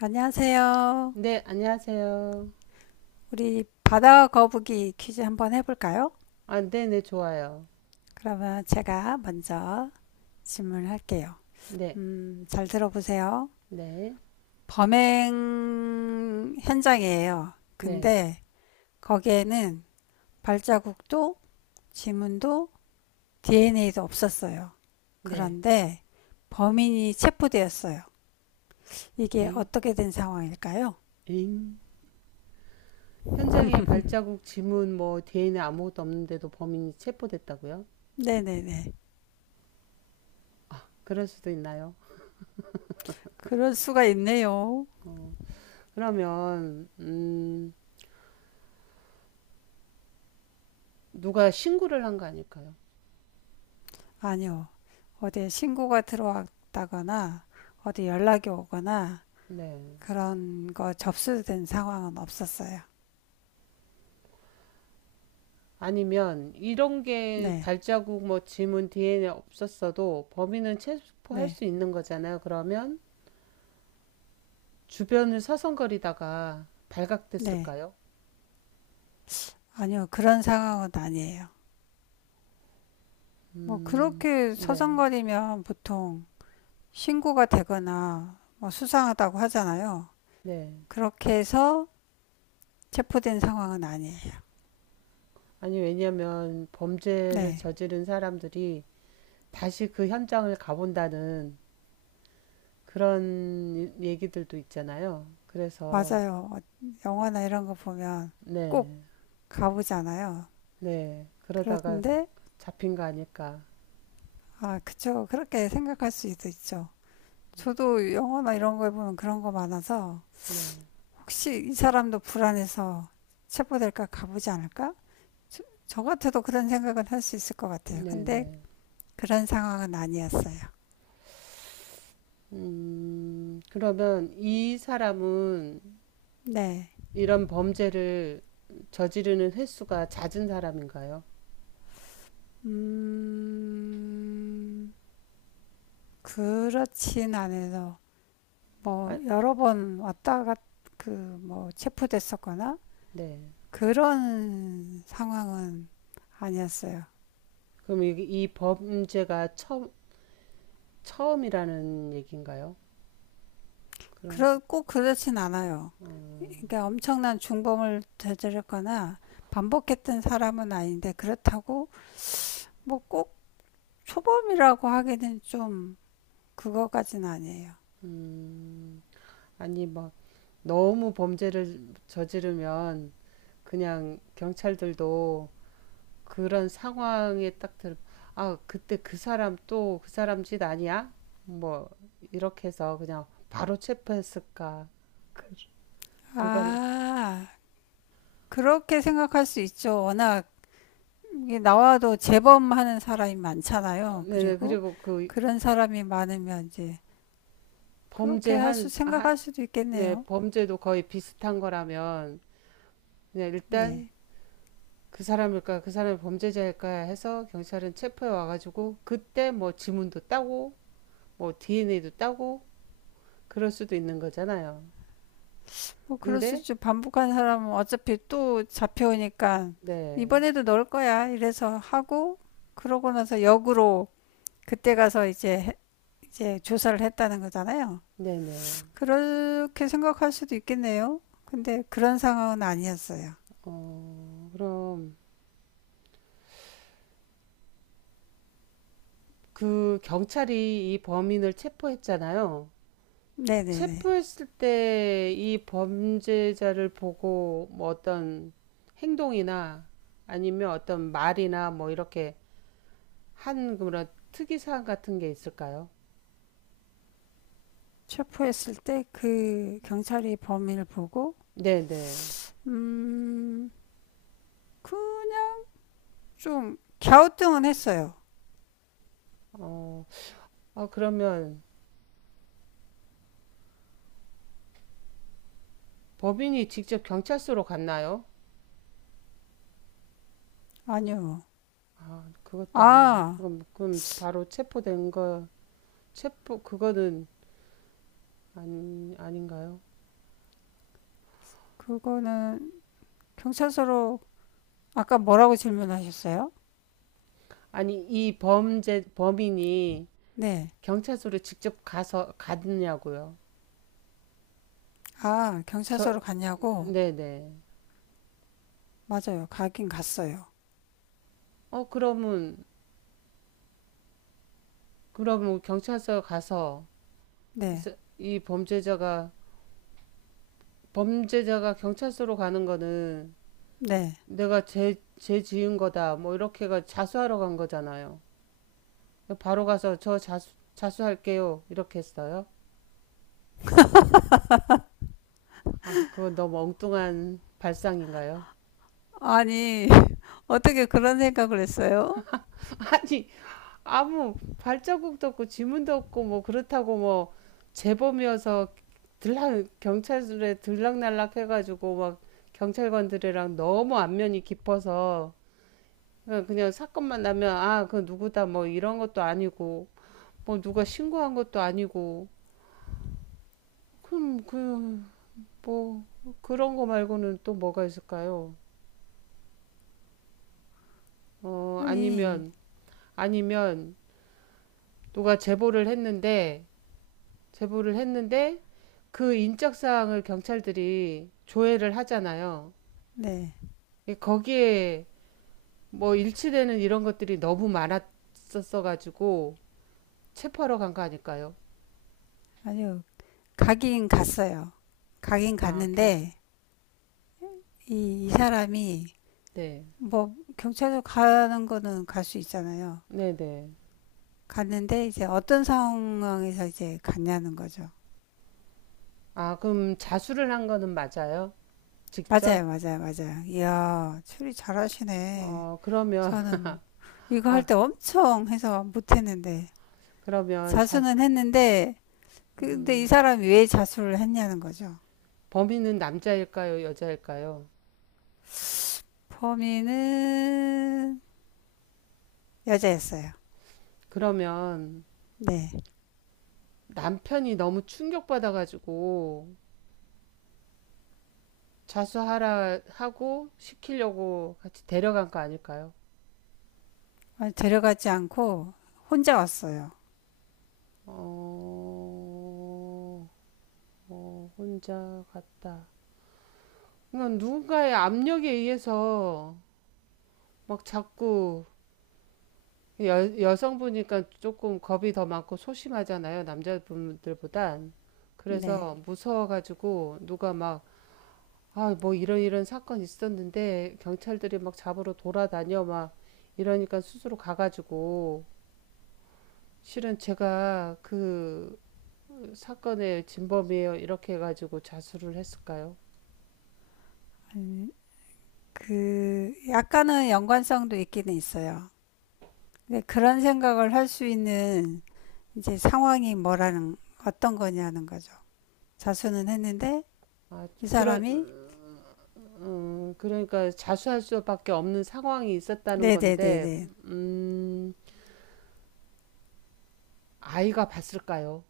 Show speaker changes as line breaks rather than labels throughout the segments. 안녕하세요.
네, 안녕하세요.
우리 바다 거북이 퀴즈 한번 해볼까요?
아, 네, 네, 좋아요.
그러면 제가 먼저 질문을 할게요.
네,
잘 들어보세요.
네,
범행 현장이에요.
네,
근데 거기에는 발자국도, 지문도, DNA도 없었어요.
네.
그런데 범인이 체포되었어요. 이게
잉,
어떻게 된 상황일까요?
잉. 현장에 발자국, 지문, 뭐, DNA 아무것도 없는데도 범인이 체포됐다고요?
네네네.
그럴 수도 있나요?
그럴 수가 있네요.
어, 그러면, 누가 신고를 한 거 아닐까요?
아니요. 어디 신고가 들어왔다거나 어디 연락이 오거나
네.
그런 거 접수된 상황은 없었어요.
아니면, 이런 게
네,
발자국, 뭐, 지문, DNA 없었어도 범인은 체포할
네,
수 있는 거잖아요. 그러면, 주변을 서성거리다가
네.
발각됐을까요?
아니요. 그런 상황은 아니에요. 뭐
음,
그렇게
네,
서성거리면 보통 신고가 되거나 뭐 수상하다고 하잖아요.
네.
그렇게 해서 체포된 상황은 아니에요.
아니, 왜냐면 범죄를
네,
저지른 사람들이 다시 그 현장을 가본다는 그런 얘기들도 있잖아요. 그래서,
맞아요. 영화나 이런 거 보면
네,
꼭 가보잖아요.
네. 그러다가
그런데
잡힌 거 아닐까.
아, 그쵸. 그렇게 생각할 수도 있죠. 저도 영화나 이런 거에 보면 그런 거 많아서
네,
혹시 이 사람도 불안해서 체포될까 가보지 않을까? 저 같아도 그런 생각은 할 수 있을 것 같아요.
네,
근데
네.
그런 상황은 아니었어요.
그러면 이 사람은
네.
이런 범죄를 저지르는 횟수가 잦은 사람인가요?
음, 그렇진 않아서 뭐
아,
여러 번 왔다 갔, 그, 뭐 체포됐었거나
네.
그런 상황은 아니었어요.
그럼 이 범죄가 처음이라는 얘기인가요? 그럼
그러, 꼭 그렇진 않아요.
음,
그러니까 엄청난 중범을 저질렀거나 반복했던 사람은 아닌데 그렇다고 뭐 꼭 초범이라고 하기는 좀 그거까지는 아니에요.
음, 아니 막 너무 범죄를 저지르면 그냥 경찰들도 그런 상황에 딱 아 그때 그 사람 또 그 사람 짓 아니야? 뭐 이렇게 해서 그냥 바로 체포했을까? 그, 그거는
아, 그렇게 생각할 수 있죠. 워낙 나와도 재범하는 사람이 많잖아요.
네네
그리고
그리고 그
그런 사람이 많으면 이제 그렇게 할 수,
범죄한 아,
생각할 수도
네
있겠네요.
범죄도 거의 비슷한 거라면 그냥
네.
일단 그 사람일까 그 사람이 범죄자일까 해서 경찰은 체포해 와가지고 그때 뭐 지문도 따고 뭐 DNA도 따고 그럴 수도 있는 거잖아요.
뭐 그럴 수
근데
있죠. 반복한 사람은 어차피 또 잡혀오니까
네,
이번에도 넣을 거야. 이래서 하고 그러고 나서 역으로 그때 가서 이제 조사를 했다는 거잖아요.
네네.
그렇게 생각할 수도 있겠네요. 근데 그런 상황은 아니었어요.
어 그럼 그 경찰이 이 범인을 체포했잖아요.
네네네.
체포했을 때 이 범죄자를 보고 뭐 어떤 행동이나 아니면 어떤 말이나 뭐 이렇게 한 그런 특이사항 같은 게 있을까요?
체포했을 때 그 경찰이 범인을 보고
네네.
음 그냥 좀 갸우뚱은 했어요.
어, 아, 그러면 법인이 직접 경찰서로 갔나요?
아니요.
아, 그것도 아니에요.
아,
그럼, 그럼 바로 체포된 거, 체포, 그거는 아니, 아닌가요?
그거는 경찰서로 아까 뭐라고 질문하셨어요?
아니, 이 범죄, 범인이
네.
경찰서로 직접 가서, 갔냐고요?
아,
저,
경찰서로 갔냐고?
네네.
맞아요. 가긴 갔어요.
어, 그러면, 그러면 경찰서 가서,
네.
이제 이 범죄자가, 범죄자가 경찰서로 가는 거는
네.
내가 죄, 죄 지은 거다, 뭐, 이렇게가 자수하러 간 거잖아요. 바로 가서 저 자수, 자수할게요. 이렇게 했어요. 아, 그건 너무 엉뚱한 발상인가요?
아니, 어떻게 그런 생각을 했어요?
아니, 아무 발자국도 없고 지문도 없고 뭐 그렇다고 뭐 재범이어서 들락, 경찰에 들락날락 해가지고 막 경찰관들이랑 너무 안면이 깊어서 그냥, 그냥 사건만 나면 아, 그 누구다 뭐 이런 것도 아니고 뭐 누가 신고한 것도 아니고 그럼 그 뭐 그런 거 말고는 또 뭐가 있을까요? 어,
아니,
아니면, 아니면, 누가 제보를 했는데, 제보를 했는데, 그 인적사항을 경찰들이 조회를 하잖아요.
네.
거기에 뭐 일치되는 이런 것들이 너무 많았었어가지고, 체포하러 간 거 아닐까요?
아니요. 가긴 갔어요. 가긴
아, 결,
갔는데, 이 사람이,
네.
뭐, 경찰서 가는 거는 갈 수 있잖아요.
네네.
갔는데, 이제 어떤 상황에서 이제 갔냐는 거죠.
아, 그럼 자수를 한 거는 맞아요? 직접?
맞아요, 맞아요, 맞아요. 이야, 추리 잘하시네.
어, 그러면,
저는 이거 할
아,
때 엄청 해서 못했는데
그러면 자,
자수는 했는데 근데 이
음,
사람이 왜 자수를 했냐는 거죠.
범인은 남자일까요? 여자일까요?
범인은 여자였어요.
그러면,
네.
남편이 너무 충격받아가지고 자수하라 하고 시키려고 같이 데려간 거 아닐까요?
데려가지 않고 혼자 왔어요.
어, 어, 혼자 갔다. 그러니까 누군가의 압력에 의해서 막 자꾸 여성분이니까 조금 겁이 더 많고 소심하잖아요. 남자분들보단.
네.
그래서 무서워가지고 누가 막 아, 뭐 이런 이런 사건이 있었는데 경찰들이 막 잡으러 돌아다녀 막 이러니까 스스로 가가지고 실은 제가 그 사건의 진범이에요 이렇게 해가지고 자수를 했을까요?
그 약간은 연관성도 있기는 있어요. 근데 그런 생각을 할 수 있는 이제 상황이 뭐라는 어떤 거냐는 거죠. 자수는 했는데
아,
이
좀 그런
사람이
그러니까 자수할 수밖에 없는 상황이 있었다는 건데
네네네네
음, 아이가 봤을까요?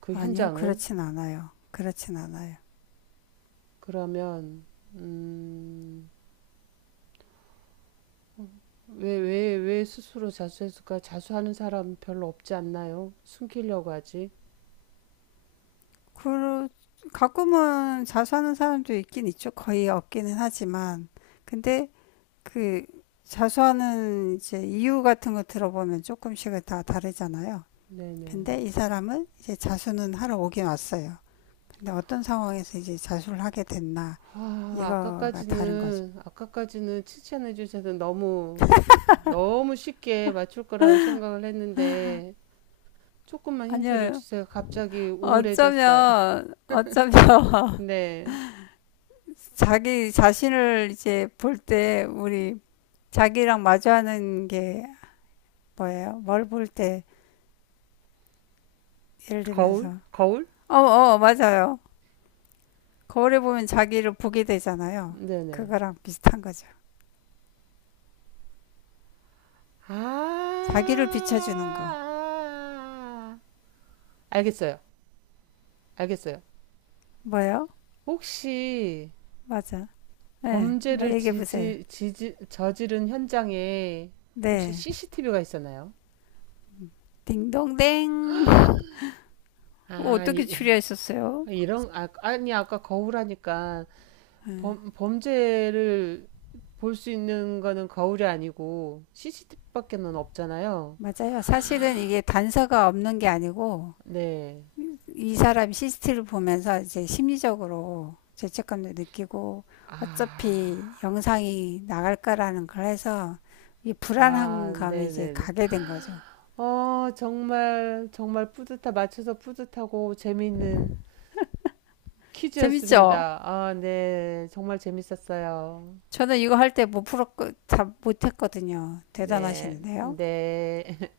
그
아니요,
현장을
그렇진 않아요. 그렇진 않아요.
그러면 음, 왜, 왜, 왜 스스로 자수했을까? 자수하는 사람 별로 없지 않나요? 숨기려고 하지.
그, 가끔은 자수하는 사람도 있긴 있죠. 거의 없기는 하지만. 근데 그 자수하는 이제 이유 같은 거 들어보면 조금씩은 다 다르잖아요. 근데
네네.
이 사람은 이제 자수는 하러 오긴 왔어요. 근데 어떤 상황에서 이제 자수를 하게 됐나,
아,
이거가 다른 거죠.
아까까지는, 아까까지는 칭찬해 주셔서 너무, 너무 쉽게 맞출 거라고 생각을 했는데, 조금만 힌트를
아니요.
주세요. 갑자기 우울해졌어요.
어쩌면, 어쩌면,
네.
자기 자신을 이제 볼 때, 우리 자기랑 마주하는 게 뭐예요? 뭘 볼 때 예를
거울?
들면서
거울?
어, 어, 맞아요. 거울에 보면 자기를 보게 되잖아요.
네네.
그거랑 비슷한 거죠.
아, 아,
자기를 비춰주는 거.
아. 아. 알겠어요. 알겠어요.
뭐예요?
혹시
맞아. 네, 한번
범죄를
얘기해 보세요.
저지른 현장에 혹시
네,
CCTV가 있었나요?
딩동댕. 어,
아,
어떻게
이,
추리하셨어요?
런 아, 아니, 아까 거울 하니까
네,
범죄를 볼 수 있는 거는 거울이 아니고 CCTV밖에는 없잖아요.
맞아요. 사실은 이게 단서가 없는 게 아니고
네.
이 사람 CCTV를 보면서 이제 심리적으로 죄책감도 느끼고
아,
어차피 영상이 나갈 거라는 걸 해서 이 불안한
아,
감이 이제
네네네.
가게 된 거죠.
어, 정말 맞춰서 뿌듯하고 재미있는
재밌죠?
퀴즈였습니다. 아, 네. 정말 재밌었어요.
저는 이거 할 때 못 풀었고 다 못했거든요.
네,
대단하시는데요.
네.